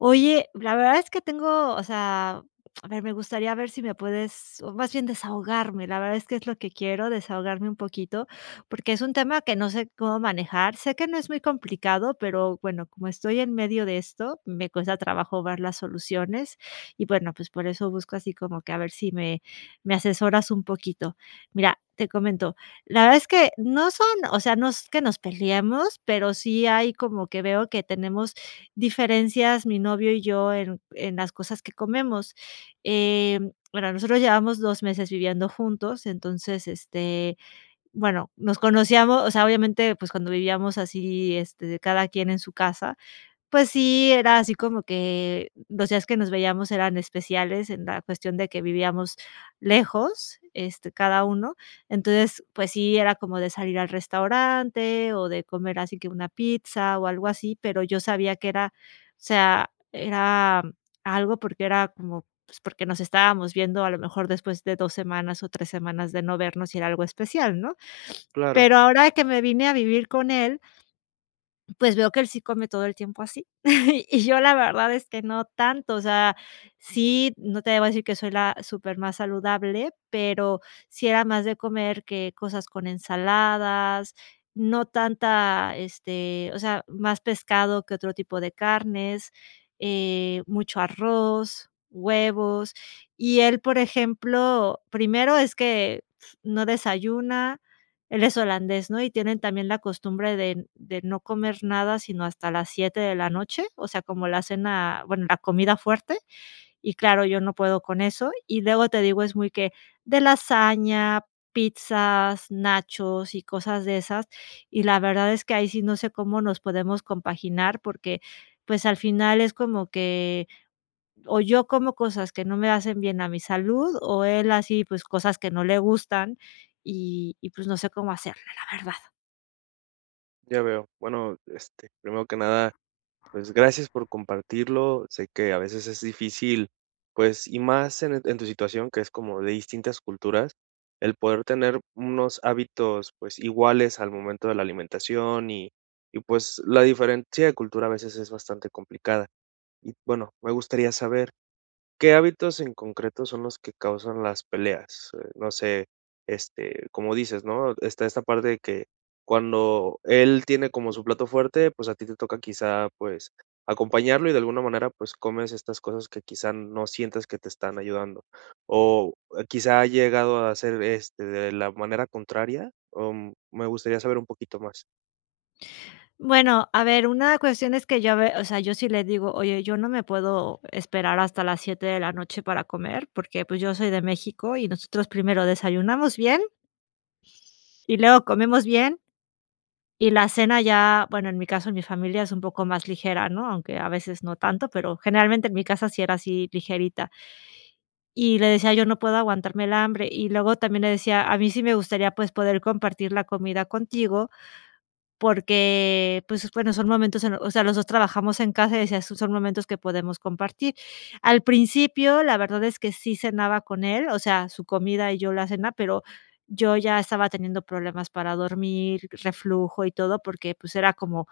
Oye, la verdad es que tengo o sea, a ver, me gustaría ver sí me puedes o, más bien, desahogarme. La verdad es que es lo que quiero desahogarme un poquito porque es un tema que no sé cómo manejar, sé que no es muy complicado, pero bueno, como estoy en medio de esto, me cuesta trabajo ver las soluciones. Y bueno, pues, por eso busco así como que a ver sí me me asesoras un poquito. Mira, te comento, la verdad es que no son o sea, no es que nos peleemos, pero sí hay como que veo que tenemos diferencias mi novio y yo en en las cosas que comemos, em, bueno, nosotros llevamos 2 meses viviendo juntos, entonces, este, bueno, nos conocíamos, o sea, obviamente, pues, cuando vivíamos así, este, de cada quien en su casa, pues sí, era así como que los días que nos veíamos eran especiales en la cuestión de que vivíamos lejos, este, cada uno. Entonces, pues sí, era como de salir al restaurante o de comer así que una pizza o algo así, pero yo sabía que era, o sea, era algo porque era como, pues, porque nos estábamos viendo a lo mejor después de 2 semanas o 3 semanas de no vernos y era algo especial, ¿no?, Claro. pero ahora que me vine a vivir con él pues, veo que él sí come todo el tiempo así. Y yo la verdad es que no tanto. O sea, sí, no te voy a decir que soy la súper más saludable, pero sí era más de comer que cosas con ensaladas, no tanta este, o sea, más pescado que otro tipo de carnes eh, mucho arroz, huevos. Y él, por ejemplo, primero es que no desayuna. Él es holandés, ¿no?, y tienen también la costumbre de de no comer nada, sino hasta las 7 de la noche, o sea, como la cena, bueno, la comida fuerte. Y claro, yo no puedo con eso. Y luego te digo, es muy que de lasaña, pizzas, nachos y cosas de esas, y la verdad es que ahí sí no sé cómo nos podemos compaginar porque, pues, al final es como que, o yo como cosas que no me hacen bien a mi salud o él, así, pues cosas que no le gustan y y, pues, no sé cómo hacerle, la verdad. Ya veo. Bueno, este, primero que nada, pues, gracias por compartirlo. Sé que a veces es difícil, pues, y más en en tu situación que es como de distintas culturas, el poder tener unos hábitos, pues, iguales al momento de la alimentación y y, pues, la diferencia de cultura a veces es bastante complicada. Y bueno, me gustaría saber, ¿qué hábitos en concreto son los que causan las peleas? Eh, no sé, este, como dices, ¿no?, está esta parte de que cuando él tiene como su plato fuerte, pues, a ti te toca quizá, pues, acompañarlo y de alguna manera, pues, comes estas cosas que quizá no sientas que te están ayudando, ¿o quizá ha llegado a ser, este, de la manera contraria? O me gustaría saber un poquito más. Bueno, a ver, una cuestión es que yo a ver, o sea, yo sí le digo, oye, yo no me puedo esperar hasta las 7 de la noche para comer porque, pues, yo soy de México y nosotros primero desayunamos bien y luego comemos bien y la cena ya, bueno, en mi caso, en mi familia es un poco más ligera, ¿no?, aunque a veces no tanto, pero generalmente en mi casa sí era así, ligerita Y le decía: "Yo no puedo aguantarme el hambre", y luego también le decía: "A mí sí me gustaría, pues, poder compartir la comida contigo", porque, pues bueno, son momentos en los o sea, los 2 trabajamos en casa, y decía: "Esos son momentos que podemos compartir". Al principio, la verdad es que sí cenaba con él, o sea, su comida y yo la cena, pero yo ya estaba teniendo problemas para dormir, reflujo y todo, porque, pues era como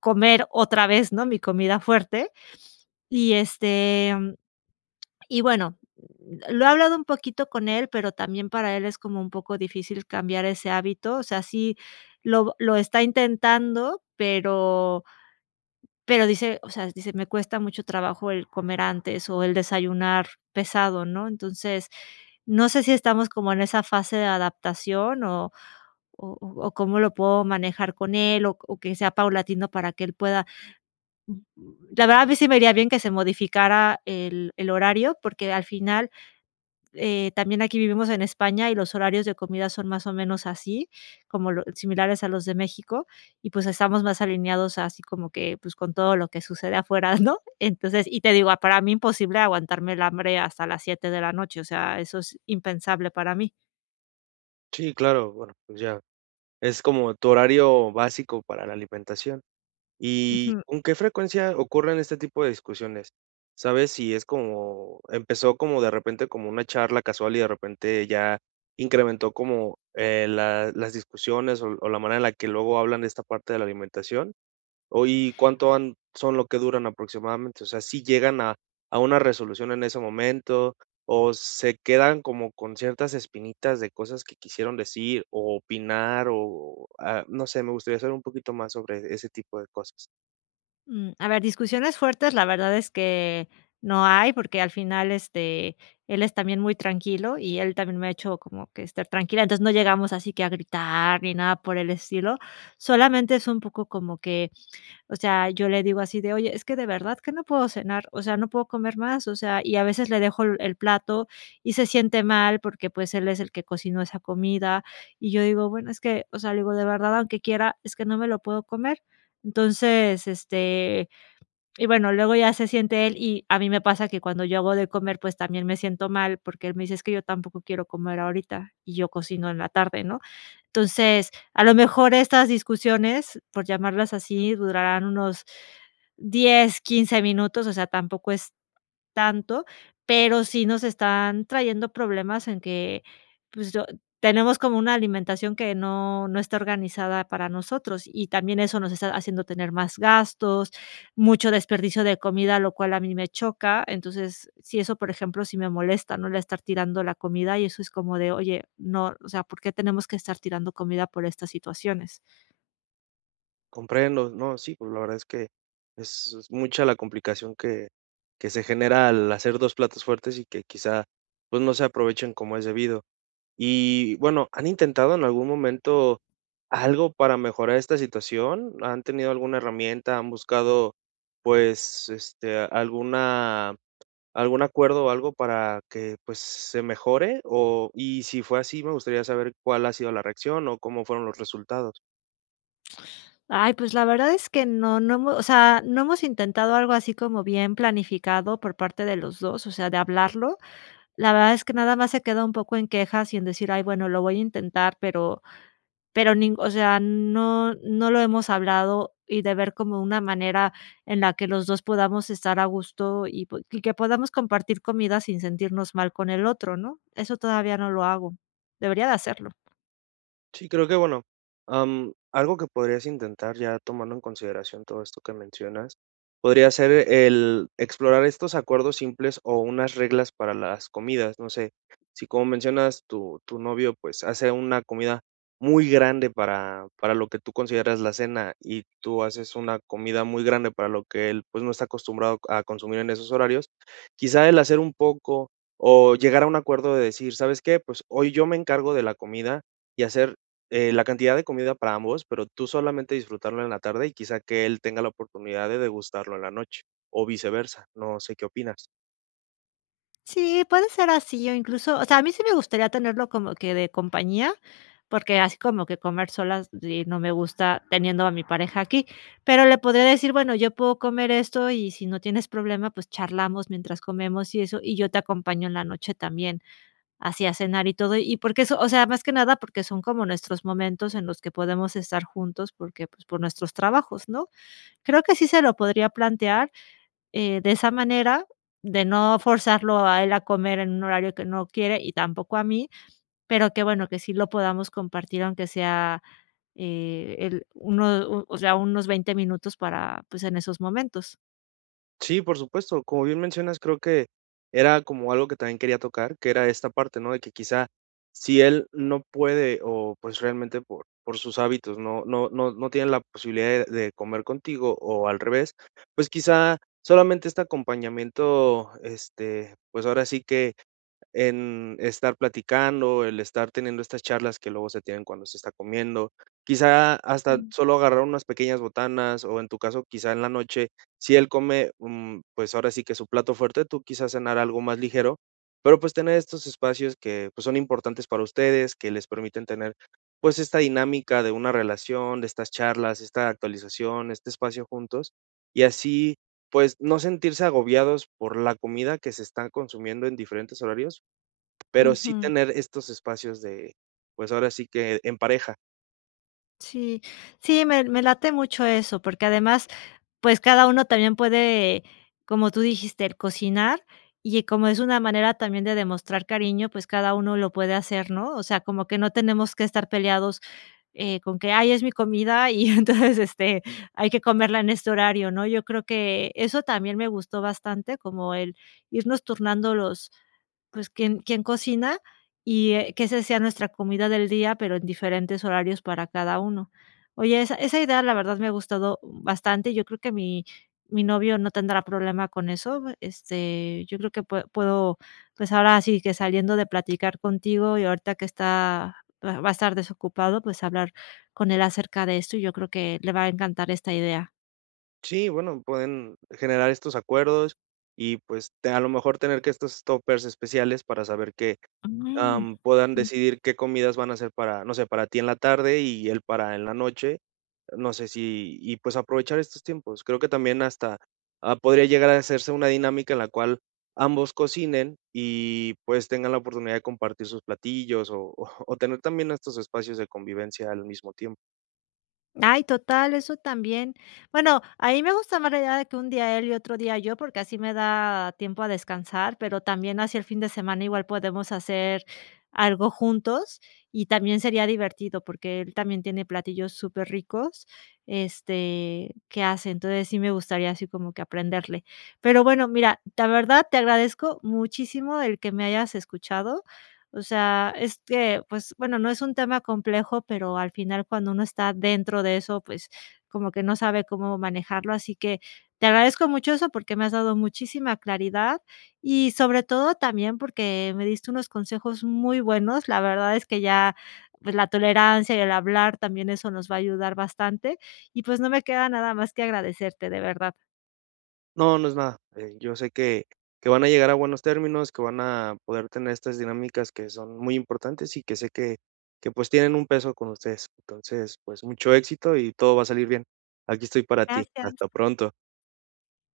comer otra vez, ¿no?, mi comida fuerte y, este, mm, y bueno, lo he hablado un poquito con él, pero también para él es como un poco difícil cambiar ese hábito. O sea, sí lo lo está intentando, pero pero dice, o sea, dice: "Me cuesta mucho trabajo el comer antes o el desayunar pesado", ¿no?, entonces, no sé si estamos como en esa fase de adaptación o o o o cómo lo puedo manejar con él o o que sea paulatino para que él pueda [unintelligible] ya va, a mí sí me haría bien que se modificara el el horario, porque al final, eh también aquí, vivimos en España y los horarios de comida son más o menos así como lo similares a los de México y, pues, estamos más alineados así como que, pues con todo lo que sucede afuera, ¿no? Entonces, y te digo, para mí imposible aguantarme el hambre hasta las 7 de la noche, o sea, eso es impensable para mí. Sí, claro bueno, pues, ya, es como tu horario básico para la alimentación. Y, Ujú. ¿con qué frecuencia ocurren este tipo de discusiones? ¿Sabes sí es como, empezó como de repente como una charla casual y de repente ya incrementó como, eh, la las discusiones o o la manera en la que luego hablan de esta parte de la alimentación? ¿Hoy cuánto han son lo que duran aproximadamente? O sea, ¿sí llegan a a una resolución en ese momento o se quedan como con ciertas espinitas de cosas que quisieron decir o opinar? O, ah, no sé, me gustaría saber un poquito más sobre ese tipo de cosas. Mm, a ver, discusiones fuertes, la verdad es que no hay porque al final, este, él es también muy tranquilo y él también me ha hecho como que estar tranquila. Entonces no llegamos así que a gritar ni nada por el estilo, solamente es un poco como que, o sea, yo le digo así de: "¿Oye? Es que de verdad que no puedo cenar, o sea, no puedo comer más", o sea, y a veces le dejo el plato y se siente mal porque, pues, él es el que cocinó esa comida. Y yo digo, bueno, es que, o sea, le digo de verdad, aunque quiera, es que no me lo puedo comer. Entonces, este, y bueno, luego ya se siente él. Y a mí me pasa que cuando yo hago de comer, pues también me siento mal porque él me dice: "Es que yo tampoco quiero comer ahorita", y yo cocino en la tarde, ¿no? Entonces, a lo mejor, estas discusiones, por llamarlas así, durarán unos 10, 15 minutos. O sea, tampoco es tanto, pero sí nos están trayendo problemas en que, pues, tenemos como una alimentación que no no está organizada para nosotros. Y también eso nos está haciendo tener más gastos, mucho desperdicio de comida, lo cual a mí me choca. Entonces, sí, eso, por ejemplo, sí me molesta, ¿no?, el estar tirando la comida y eso es como de: "Oye, no, o sea, ¿por qué tenemos que estar tirando comida por estas situaciones?". Comprendo, no, sí, pues, la verdad es que es es mucha la complicación que que se genera al hacer 2 platos fuertes, y que, quizá, pues no se aprovechen como es debido. Y bueno, ¿han intentado en algún momento, algo para mejorar esta situación? ¿Han tenido alguna herramienta? ¿Han buscado, pues, este, alguna, algún acuerdo, o algo para que, pues, se mejore? O y si fue así me gustaría saber cuál ha sido la reacción, o cómo fueron los resultados. Ay, pues, la verdad es que no no hemo o sea, no hemos intentado algo así como bien planificado por parte de los 2, o sea, de hablarlo. La verdad es que nada más se queda un poco en quejas, y en decir: "Ay, bueno, lo voy a intentar", pero pero nin o sea, no no lo hemos hablado. Y de ver como una manera en la que los 2 podamos estar a gusto, y pu y que podamos compartir comida sin sentirnos mal con el otro, ¿no? Eso todavía no lo hago, debería de hacerlo. Sí, creo que bueno, am, algo que podrías intentar ya tomando en consideración todo esto que mencionas, podría ser el explorar estos acuerdos simples, o unas reglas para las comidas, no sé. Si como mencionas, tu tu novio, pues, hace una comida muy grande para para lo que tú consideras la cena, y tú haces una comida muy grande para lo que él, pues, no está acostumbrado a consumir en esos horarios, quizá el hacer un poco, o llegar a un acuerdo de decir: "¿Sabes qué? Pues, hoy yo me encargo de la comida", y hacer eh, la cantidad de comida para ambos, pero tú solamente disfrutarlo en la tarde, y quizá, que él tenga la oportunidad de degustarlo en la noche o viceversa. No sé qué opinas. Sí puede ser así o incluso, o sea, a mí sí me gustaría tenerlo como que de compañía, porque así como que comer solas y no me gusta teniendo a mi pareja aquí, pero le podría decir: "Bueno, yo puedo comer esto y si no tienes problema, pues, charlamos mientras comemos y eso, y yo te acompaño en la noche también así a cenar y todo". Y porque eso, o sea, más que nada porque son como nuestros momentos en los que podemos estar juntos porque, pues, por nuestros trabajos, ¿no? Creo que sí se lo podría plantear, eh, de esa manera, de no forzarlo a él a comer en un horario que no quiere y tampoco a mí, pero que bueno, que sí lo podamos compartir, aunque sea, eh, el uno, u o sea, unos 20 minutos para pues, en esos momentos. Sí, por supuesto, como bien mencionas, creo que era como algo que también quería tocar, que era esta parte, ¿no?, de que quizá si él no puede o, pues, realmente por por sus hábitos no no no no tiene la posibilidad de de comer contigo o al revés, pues quizá solamente este acompañamiento, este, pues, ahora sí que en estar platicando, el estar teniendo estas charlas que luego se tienen cuando se está comiendo, quizá hasta Mm. solo agarrar unas pequeñas botanas o en tu caso quizá en la noche si él come, mm, pues ahora sí que su plato fuerte tú quizás cenar algo más ligero pero, pues, tener estos espacios que, pues, son importantes para ustedes que les permiten tener, pues, esta dinámica de una relación, de estas charlas, esta actualización, este espacio juntos y así, pues, no sentirse agobiados por la comida que se están consumiendo en diferentes horarios pero sí Ujú. tener estos espacios de, pues, ahora sí que en pareja. Sí, sí, me me late mucho eso, porque además, pues, cada uno también puede, como tú dijiste, cocinar, y, eh, como es una manera también de demostrar cariño, pues, cada uno lo puede hacer, ¿no? O sea, como que no tenemos que estar peleados, eh, con que: "Ay, es mi comida, y entonces, este, hay que comerla en este horario", ¿no? Yo creo que eso también me gustó bastante, como el, irnos turnando los pues, quién quién cocina y, eh, qué se sea nuestra comida del día, pero en diferentes horarios para cada uno. Oye, esa esa idea la verdad me ha gustado, uh, bastante. Yo creo que mi mi novio no tendrá problema con eso, me este, yo creo que pue puedo, pues ahora sí que, saliendo de platicar contigo y ahorita que está va va a estar desocupado, pues, hablar con él acerca de eso, y yo creo que le va a encantar esta idea. Sí, bueno, pueden generar estos acuerdos, y pues, te a lo mejor, tener que estos tópers especiales para saber que, Mm, am, puedan ujú. decidir qué comidas van a ser para, no sé, para ti en la tarde, y él para en la noche. No sé, si, y pues, aprovechar estos tiempos. Creo que también hasta, ah, podría llegar a hacerse una dinámica en la cual, ambos cocinen y pues, tengan la oportunidad de compartir sus platillos, o o tener también estos espacios de convivencia al mismo tiempo. Ay, total, eso también. Bueno, a mí me gusta más la idea de que un día él, y otro día yo, porque así me da tiempo a descansar, pero también, así el fin de semana igual podemos hacer algo juntos, y también sería divertido porque él, también tiene platillos superricos, este, que hace, entonces, sí me gustaría así como que aprenderle. Pero bueno, mira, la verdad te agradezco muchísimo el que me hayas escuchado. O sea, este, pues bueno, no es un tema complejo, pero al final, cuando uno está dentro de eso, pues, como que no sabe cómo manejarlo. Así que, te agradezco mucho eso, porque me has dado muchísima claridad, y sobre todo, también porque me diste unos consejos muy buenos. La verdad es que ya, pues, la tolerancia y el hablar también eso nos va a ayudar bastante, y pues, no me queda nada más que agradecerte, de verdad. No, no es nada. Eh, yo sé que que van a llegar a buenos términos, que van a poder tener estas dinámicas que son muy importantes, y que sé que que pues, tienen un peso con ustedes. Entonces, pues, mucho éxito y todo va a salir bien. Aquí estoy para ti. Hasta Gracias. pronto.